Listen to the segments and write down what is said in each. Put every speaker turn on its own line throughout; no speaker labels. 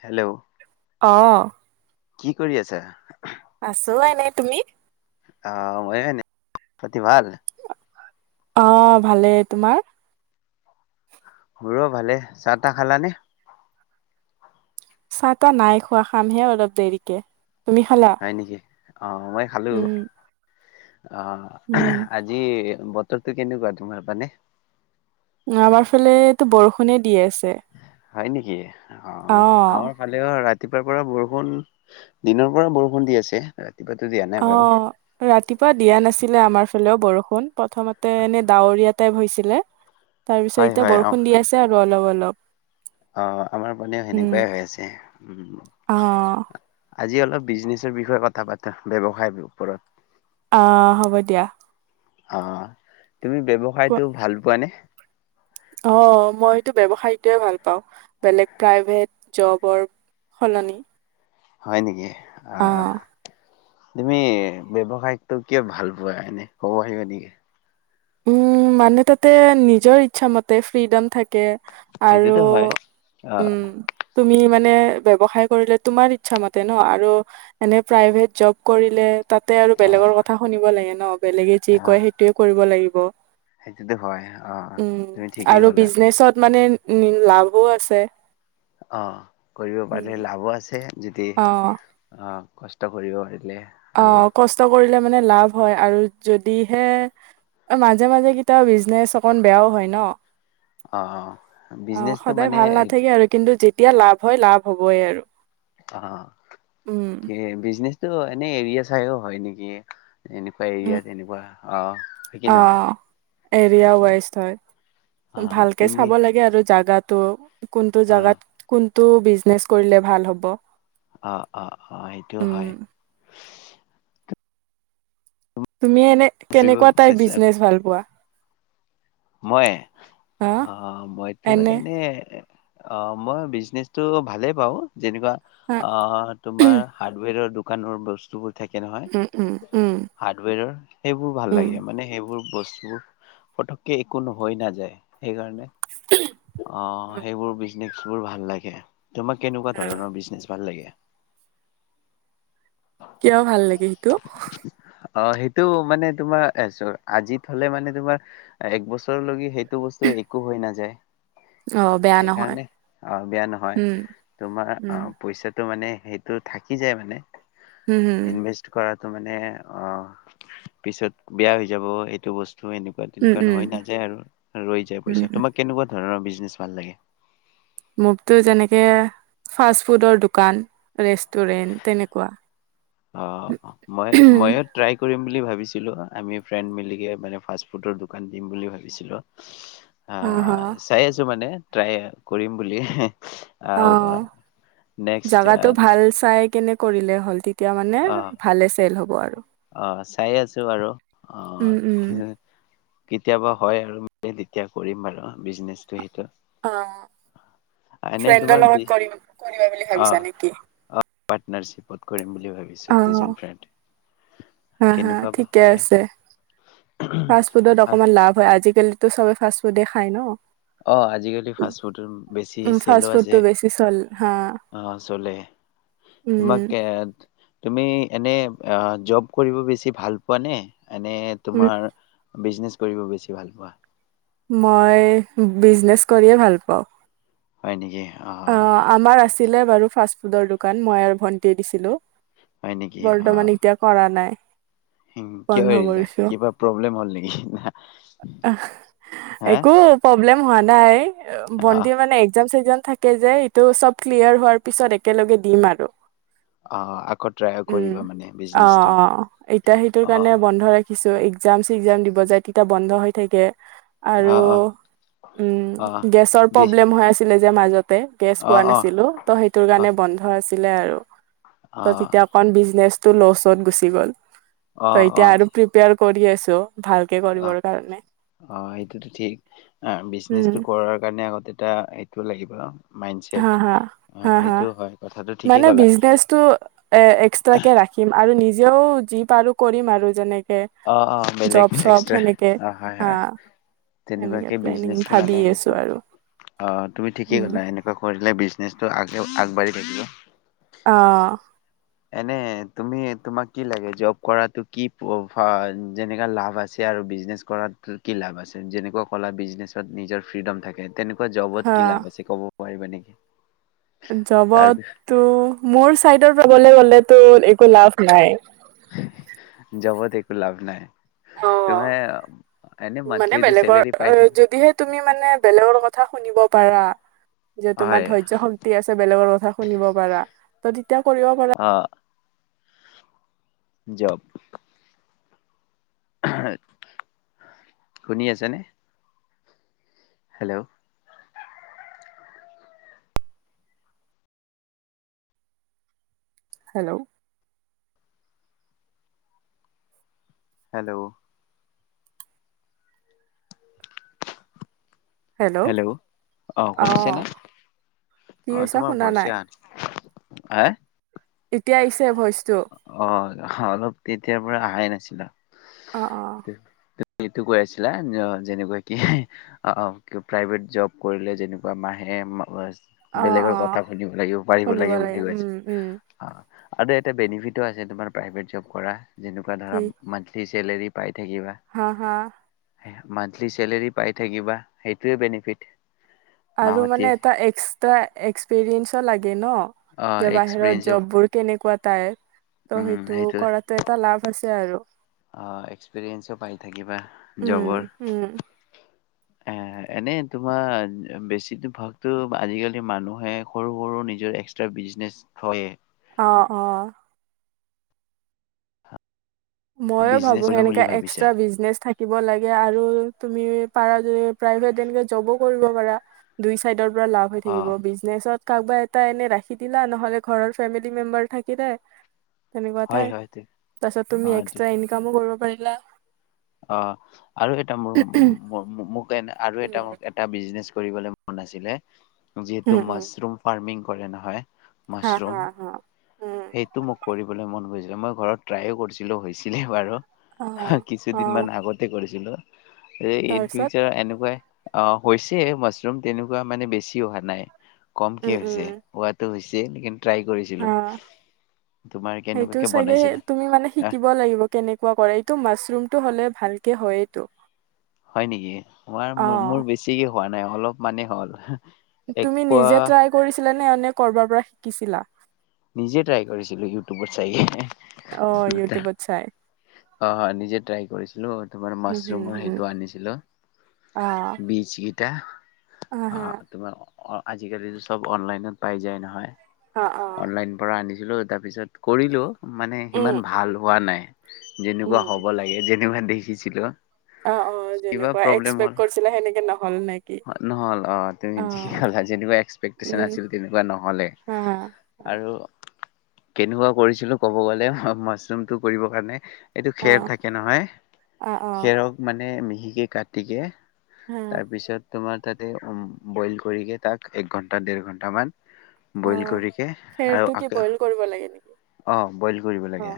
Hello.
অ'।
কি কৰি আছা?
আছোঁ এনে, তুমি?
অ', মই এনে, খাতি ভাল?
অ', ভালেই, তোমাৰ?
মোৰো ভালে, চাহ তাহ খালানে?
চাহ তাহ নাই খোৱা, খামহে অলপ দেৰিকে। তুমি খালা?
হয় নেকি, অ', মই খালোঁ।
উম,
অ',
উম,
আজি বতৰটো কেনেকুৱা তোমাৰ ফালে?
অ', আমাৰ ফালেতো বৰষুণে দি আছে।
হয় নেকি, অ, আমাৰ ফালেও ৰাত তিপুৱাৰপৰা বৰষুণ, দিনৰ পৰা বৰষুণ দি আছে। ৰাতিপুৱাতো দিয়া নাই বাৰু
অ', ৰাতিপুৱা দিয়া নাছিলে আমাৰ পালেও বৰষুণ, প্ৰথমতে এনে ডাৱৰীয়া টাইপ হৈছিলে
হয়
তাৰপিছত এতিয়া
হয় অ
বৰষুণ দি আছে আৰু অলপ অলপ। অলপ।
অ', আমাৰ পিনেও সেনেকুৱাই হৈ আছে,
অ',
উ, আজি অলপ বিজনেছৰ বিষয়ে কথা পাতা, ব্যৱসায়ৰ ওপৰত।
অ', হ'ব দিয়া।
অ' তুমি
কোৱা,
ব্যৱসায়টো ভাল পোৱা নে?
অ', মইটো ব্যৱসায়টোৱে ভাল পাওঁ, বেলেগ প্ৰাইভেট জবৰ সলনি।
হয় নেকি? আ, আ।
অ'।
তুমি ব্যৱসায়টো কিয় ভাল পোৱা এনে, ক'ব পাৰিবা নেকি?
উম, মানে তাতে নিজৰ ইচ্ছা মতে ফ্ৰীডম থাকে। আৰু
সেইটোতো হয়। অ'।
উম তুমি মানে ব্যবসায় কৰিলে তোমাৰ ইচ্ছা মতে ন আৰু এনে প্ৰাইভেট জব কৰিলে তাতে আৰু বেলেগৰ
অ'।
কথা শুনিব লাগে ন, বেলেগে যি কয়
অ'
সেইটোয়ে কৰিব লাগিব।
সেইটোতো হয় আহ তুমি ঠিকেই
আৰু
ক'লা।
বিজনেচত মানে উম লাভো আছে।
অ' কৰিব
উম,
পাৰিলে লাভো আছে। যদি অ' কষ্ট কৰিব পাৰি
অ', কষ্ট কৰি। মানে লাভ হয় আৰু যদিহে, মাজে মাজে কিটাবা বিজনেচ অকন বেয়াও হয় নহ?
অ'
অ',
বিজনেচটো
সদায়
মানে
ভাল নাথাকে আৰু কিন্তু যে। এতিয়া লাভ হয়, লাভ হ'বই আৰু।
অ',
উম।
কি বিজনেছ। সেইটো, এনেই এৰিয়া চাইও হয় নেকি? এনেকুৱা এৰিয়া
উম,
তেনেকুৱা অহ [inaudible] নহয়
অ', এৰিয়া ৱাইজ হয়,
অহ তুমি।
তো। কোনটো
অ'
জাগাত কোন? টো, বিজনেছ্ কৰিলে ভাল হ'ব।
অ', অ', অ', সেইটোও
উম।
হয়।
তুমি এনে, কেনেকুৱা তাইপ বিজনেচ ভাল পোৱা?
মই,
হা
অ মইতো এনে। অ', মই বিজনেছটো ভালেই পাওঁ। যেনেকুৱা,
হা
আহ তোমাৰ হাৰ্ডৱেৰৰ দো। দোকানৰ বস্তুবোৰ। থাকে নহয়,
উম, উম, উম,
হাৰ্ডৱেৰৰ। সেইবোৰ ভাল
উম।
লাগে মানে সেইবোৰ। বস্তুবোৰ, পটক। কে একো নোহৈ নাযায় সেইকাৰণে। অ',
উম,
সেইবোৰ বিজ। নেক্সট বোৰ ভাল লাগে। তোমাক, কেনেকুৱা
হা।
ধৰণৰ বিজনেছ ভাল লাগে?
কিয় ভাল লাগে সেইটো?
অ', সেইটো মানে তোমাৰ এজ আজিত হলে মানে তোমাৰ এক বছৰলেগি সেইটো। এইটো বস্তু একো হৈ নাযায়।
অ', বেয়া নহয়,
সেইকাৰণে, আহ বেয়া নহয়।
উম,
তোমাৰ
উম,
আহ পইচাটো মানে? সেইটো থাকি যায় মানে।
উম, হুম।
ইনভেষ্ট কৰাত। তো মানে অ', পিছত বেয়া হৈ যাব, এইটো বস্তু। ধৰ এনেকুৱা
উম,
তেনেকুৱা
উম,
নহয় নাযায় আৰু ৰৈ যায়
উম,
পইচা,
উম।
তোমাক কেনেকুৱা? ধৰা, বিজনেচ ভাল লাগে।
মোকতো যেনেকে ফাষ্ট ফুডৰ দোকান, ৰেষ্টুৰেণ্ট তেনেকুৱা।
অ', মই মইও ট্ৰাই কৰিম। বুলি ভাবিছিলো আমি ফ্ৰেণ্ড মিলে মানে ফাষ্ট ফুডৰ দোকান দিম বুলি ভাবিছিলো।
হা, হা,
অ' চাই আছো মানে। ট্ৰাই কৰিম বুলি
অ'
নেক্সট
জাগাটো ভাল চাই কেনে। কৰিলে হ'ল তেতিয়া মানে
অ
ভালে চেল হ'ব আৰু,
অ চাই আছো আৰু
উম উম।
অ কেতিয়াবা হয় আৰু মই তেতিয়া কৰিম বাৰু বিজনেচটো সেইটো।
অ
এনেই
ফ্ৰেণ্ডৰ
তোমাক
লগত কৰিম কৰিবা বুলি
অ'
ভাবিছা নেকি
আহ পাৰটনাৰ্বিপত কৰিম বুলি ভাবি
অ
দুজন ফ্ৰেণ্ড।
হা হা
কেনেকুৱা বা
ঠিকে
হয়
আছে ফাষ্ট ফুডত অকমান লাভ হয় আজিকালি। তো চবে ফাষ্ট ফুডে খায় ন।
অ' আজিকালি ফাষ্টফুডৰ বেছি
উম ফাষ্ট
চেলো
ফুডটো
আছে
বেছি চল হা
অ' চলে।
উম
তোমাক‌ এ তুমি এনে জব কৰিব বেছি ভাল পোৱা নে? এনে
উম
তোমাৰ বিজনেছ কৰিব বেছি ভাল পোৱা?
মই বিজনেচ কৰিয়ে ভাল পাওঁ।
হয় নেকি?
অ' আমাৰ আছিলে বাৰু ফাষ্ট ফুডৰ দোকান মই আৰু ভন্টি দিছিলো।
হয়
বৰ্তমান এতিয়া কৰা নাই।
উম কিয়
বন্ধ
এৰিলে
কৰিছো
কিবা প্ৰব্লেম হ'ল নেকি হা?
একো প্ৰব্লেম হোৱা নাই।
অ
ভণ্টি মানে একজাম চেকজাম যে এইটো চব ক্লিয়াৰ হোৱাৰ পিছত একেলগে দিম আৰু।
অ', আকৌ ট্ৰাই
উম
কৰিবা মানে
অ
বিজনেচটো? অ'।
কিছু একজাম চেকজাম দিব যায়, তেতিয়া বন্ধ হৈ থাকে। আৰু
অ', অ',
উম,
অ',
গেছৰ
বি
প্ৰব্লেম হৈ আছিলে যে মাজত তে, গেছ পোৱা
অ', অ',
নাছিলো, ত' সেইটোৰ কাৰণে
অ',
বন্ধ আছিল ছিলে আৰু। তা
অ',
যেতিয়া অকণ বিজনেছ টো ল'চত গুচি গ'ল ত এতিয়া আৰু প্ৰিপেৰ কৰি আছো। ভালকে
অহ
কৰিবৰ কাৰণে
অ সেইটোতো ঠিক, এ
উম
বিজনেচটো কৰাৰ কাৰণে আগতে এটা টো লাগিব ন।
হা হা হা হা
কথাটো ঠিকেই
মানে
ক'লা
বিজনেসটো এ এক্সট্রাকে ৰাখি আৰু নিজেও। পাৰো কৰিম আৰু যেনে কে
অ', অ', বেলেগ
জব চব
এক্সট্ৰা
সেনেকে
অ', হয়,
হা
হয়
এনেকে
তেনেকুৱাকে
প্লেনিং
বিজনেচ
ভাবি
মানে
আছো
সেইটো
আৰু
হৈ থাকে অ তুমি ঠিকেই
উম
কলা এনেকুৱা কৰি। বিজনেচটো আগ আগবাঢ়ি থাকিব।
আহ
এনে তুমি তোমাক কি লাগে জব কৰাটো কি? সহজ যেনেকা লাভ আছে আৰু বিজনেছ কৰাত কি লাভ আছে যেনেকুৱা ক'লা বিজনেছত নিজৰ ফ্ৰীডম থাকে। তেনেকুৱা
হা
জবত কি লাভ আছে ক'ব পাৰিবা নেকি [unintelligible] তাৰ বিষয়ে
জবতটো মোৰ চাইডৰ পৰা। কবলে গ'লেতো একো লাভ নাই।
জবত একো লাভ নাই।
অ
তুমে এনে
মানে
মান্থলিটো
বেলেগৰ
চেলেৰি পাই থাক
যদিহে তুমি মানে বেলেগৰ কথা শুনিব পাৰা যে তোমাৰ
হয়
ধৈৰ্য্য শক্তি আছে বেলেগৰ কথা শুনিব পাৰা। যদি এতিয়া কৰিব পাৰা।
অ জব। [unintelligible] শুনি আছেনে? Hello!
Hello!
Hello!
Hello
hello! অ' শুনিছেনে?
কি
অ'
কৈছা
তোমাৰ
শুনা
ভইচ
নাই
আহা
এতিয়া আহিছে ভইচটো
আহ অলপ তেতিয়াৰ পৰা আহাই নাই। ছিলা।
অ অ
[unintelligible] সেইটো কৈ আছিলা, যেনেকুৱা কি অ' অ'। প্ৰাইভেট জব কৰিলে যেনেকুৱা মাহে [unintelligible]
অ অ
বেলেগৰ কথা শুনিব লাগিব পাৰিব
শুনিব
লাগিব বুলি
লাগে উম
কৈছে।
উম
অ'! আৰু এটা বেনিফিটো আছে তোমাৰ প্ৰাইভেট জব কৰা। যেনেকুৱা
কি
ধৰা মান্থলি চেলেৰী। পাই থাকিবা
হা হা!
মান্থলি চেলেৰী পাই থাকিবা। সেইটোৱে বেনিফিট।
আৰু
মাহতি
মানে এটা এক্সট্ৰা এক্সপৰিেঞ্চ লাগে ন
অ
যে বাহিৰত
এক্সপিৰিয়েঞ্চো
জব বোৰ কেনেকুৱা? তাৰ ত'
উম
সেইটো
সেইটোৱে
কৰাটো এটা লাভ আছে। আৰু
অ এক্সপিৰিয়েঞ্চো পাই থাকিবা
উম
জবৰ।
উম
এনে তোমাৰ বেছি ভাগতো আজিকালি মানুহে সৰু সৰু নিজৰ এক্সট্ৰা বিজনেচ থয়ে।
অ অ। ময়ো
বিজনেছ
ভাবো
কৰিম
সেনেকাে
বুলি ভাবিছা
এক্সট্ৰা বিজনেচ থাকিব লাগে আৰু তুমি পাৰা যে প্ৰাইভেট এনেকে জবো কৰিব পাৰা দুই চাইডৰ পৰা লাভ হৈ
অ
থাকিব। বিজনেছত কাৰোবা এটা এনে ৰাখি দিলা নহ'লে ঘৰৰ ফেমিলি মেম্বাৰ থাকিলে তেনেকুয়া
হয়
এটায়
হয় তে
তাৰ পিছত তুমি
অ
এক এক্ ইনকামো কৰ কৰিলা।
অ আৰু এটা মোৰ আৰু এটা ম এটা বিজনেছ কৰিবলৈ মন আছিলে। যিহেতু
উম, উম,
মাছৰুম ফাৰ্মিং কৰে নহয়।
হা, হা,
মাছৰুম
হা, উম,
সেইটো মোক কৰিবলৈ মন গৈ মই ঘৰত ট্ৰাইও কৰিছিলো হৈছিলে বাৰু।
অ।
দিন মান
অ',
আগতে পিছিল ইন
তাৰপিছত
ফিউচাৰ এনেকুৱাই। অ হৈছে মাছৰুম তেনেকুৱা মানে বেছি অহা নাই। কম কি হৈছে হোৱাতো হৈছে। দে নেকিম।
অ
তোমাৰ
সেইটো
কেনেকুৱাকে
চাগে
বনাইছিলা
তুমি মানে
অ
শিকিব লাগিব কেনেকুৱা কৰে এইটো মাছৰুমতটো হ'লে ভালকে হয়েইতো।
হয় নেকি, আমাৰ মোৰ বেছি হোৱা নাই অলপ মানেই হ'ল। এক
তুমি
পোৱা
নিজে ট্ৰাই কৰিছিলা নে এনে ক'ৰবাৰ পৰা শিকিছিলা।
নিজে ট্ৰাই কৰিছিলো [unintelligible] অ',
অ', ইউটিউবত চাই
হয় নিজে ট্ৰাই কৰিছিলো তোমাৰ
হম, হম,
মাছৰুমৰ
হম,
সেইটো আনিছিলো,
অ',
বিচি এতিয়া অ' তোমাৰ অ', আজিকালিতো চব অনলাইনত পাই যায় নহয়।
অ', অ',
অনলাইন পৰা আনি ছিলো তাৰপিছত কৰিলোঁ মানে
উম,
সিমান ভাল হোৱা নাই। যেনেকুৱা হ'ব লাগে [unintelligible] দেখিছিলো।
অ'-অ'
কিবা
যেনেকুৱা
প্ৰব্লেম হ'ল
এক্সপেক্ট কৰিছিলা সেনেকে নহ
নহ'ল অ', তুমি যি
অ',
ক'লা যেনেকুৱা এক্সপেকটচন
উম,
আছিল তেনেকুৱা নহ'লে
হা,
আৰু কেনেকুৱা কৰিছিলো ক'ব গলে মাছৰুমটো কৰিব কাৰণে এইটো
অ'।
খেৰ থাকে নহয়
অ অ
খেৰক মানে সেই কাটিকে
হা
তাৰপিছত তোমাৰ তাতে বইল কৰি গে তাক এক ঘণ্টা দেৰ ঘণ্টামান
অ
বইল কৰিকে আৰু
খেৰটো কি বইল কৰিব লাগে নেকি
[unintelligible] অ বইল কৰিব
অ
লাগে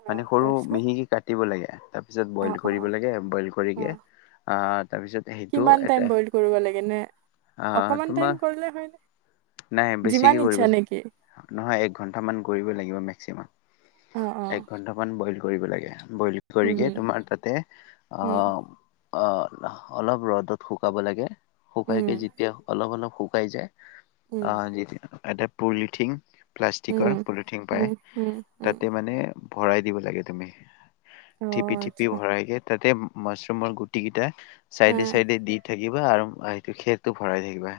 অ
মানে সৰু
তাৰপিছত
মিহিকি কাটিব লাগে তাৰপিছত
অ
বইল
অ
কৰিব লাগে বইল
অ
কৰিকে আ তাৰপিছত সেইটো
কিমান টাইম বইল কৰিব লাগে নে
অ',
অকমান টাইম
তোমাক,
কৰিলে হয়নে
নাই
যিমান
বেছিকে কৰিব
ইচ্ছা নেকি
লাগিব, নহয় এক ঘন্টামান কৰিবই লাগিব মেক্সিমাম
অ অ
এক ঘন্টামান বইল ক কৰিব লাগে। বইল
উম
কৰিকে তোমাৰ তাতে অ
উম
অ' অলপ ৰ'দত শুকাব লাগে
উম
শুকাইকে যেতিয়া অলপ-অলপ শুকাই যায়।
উম
অ' [unintelligible] পলিথিং প্লাষ্টিকৰ
উম
পলিথিং পায়,
উম উম উম
তাতে মানে ভৰাই দিব লাগে তুমি
অ
টিপি টিপি
আচ্ছা
ভৰাইদিয়ে, তাতে মাছৰুমৰ গুটি কেইটা
অ
চাইদে চাইদে [unintelligible] আৰু এইটো খেৰটো ভৰাই থাকিবা।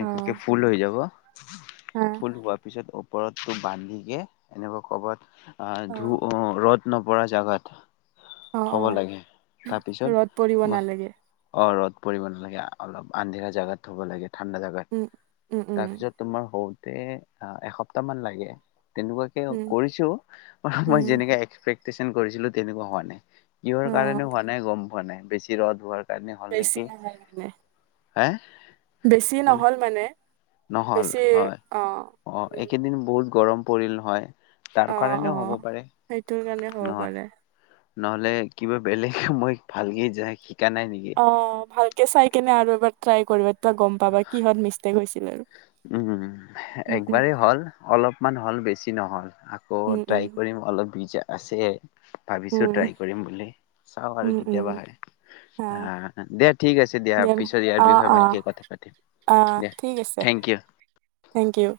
অ
ফুল হৈ যাব
অ
ফুল হোৱাৰ পিছত ওপৰতটো বান্ধিকে এনেকুৱা ক'বাত
অ
[unintelligible] ৰ'দ নপৰা জাগাত
অ অ
থব লাগে,
ৰ'দ পৰিব
তাৰপিছত মই
নালাগে
অ', ৰ'দ পৰিব নালাগে, অলপ আন্ধেৰা জেগাত থ'ব লাগে। ঠাণ্ডা জেগাত,
উম উম উম
তাৰপিছত তোমাৰ হ তে আহ, এসপ্তাহ মান লাগে। তেনেকুৱাকে
উম
কৰিছোঁ, মই
উম
যেনেকে এক্সপেক্ট [unintelligible] কৰিছিলোঁ তেনেকুৱা হোৱা নাই। কিহৰ
অ
কাৰণেনো হোৱা নাই, গম হোৱা নাই, বেছি ৰ'দ হোৱাৰ
বেছি নহয় [unintelligible]
এ
বেছি নহ'ল মানে।
নহ'ল
বেছি
হয়,
অ
অ',
উম
এইকেইদিন বহুত গৰম পৰিল নহয়। তাৰ
অ',
কাৰণেও হ'ব
অ',
পাৰে
সেইটোৰ কাৰণে হ'ব
নহয়
পাৰে।
নহ'লে কিবা বেলেগ মই ভালকে যায়। নাই নেকি
অ', ভালকে চাই কেনে আৰু বাৰ ট্ৰাই কৰিবা। গম পাবা কিহঁত মিষ্টেক হৈছিলে আৰু।
উম,
উম উম
একবাৰেই হ'ল অলপমান হ'ল বেছ কি নহ'ল। আকৌ
উম
ট্ৰাই কৰিম অলপ ভিজা আছে। ভাবিছোঁ
উম
ট্ৰাই কৰিম বুলি। চাওঁ আৰু
উম উম উম
কেতিয়াবা হয়।
হা
অ' দে ঠিক আছে দিয়া।
দেন
পিছত ইয়াৰ
অ
বিষয়ে ভালকে কথা পাতিম, দিয়া। Thank you.
থেংকিউ।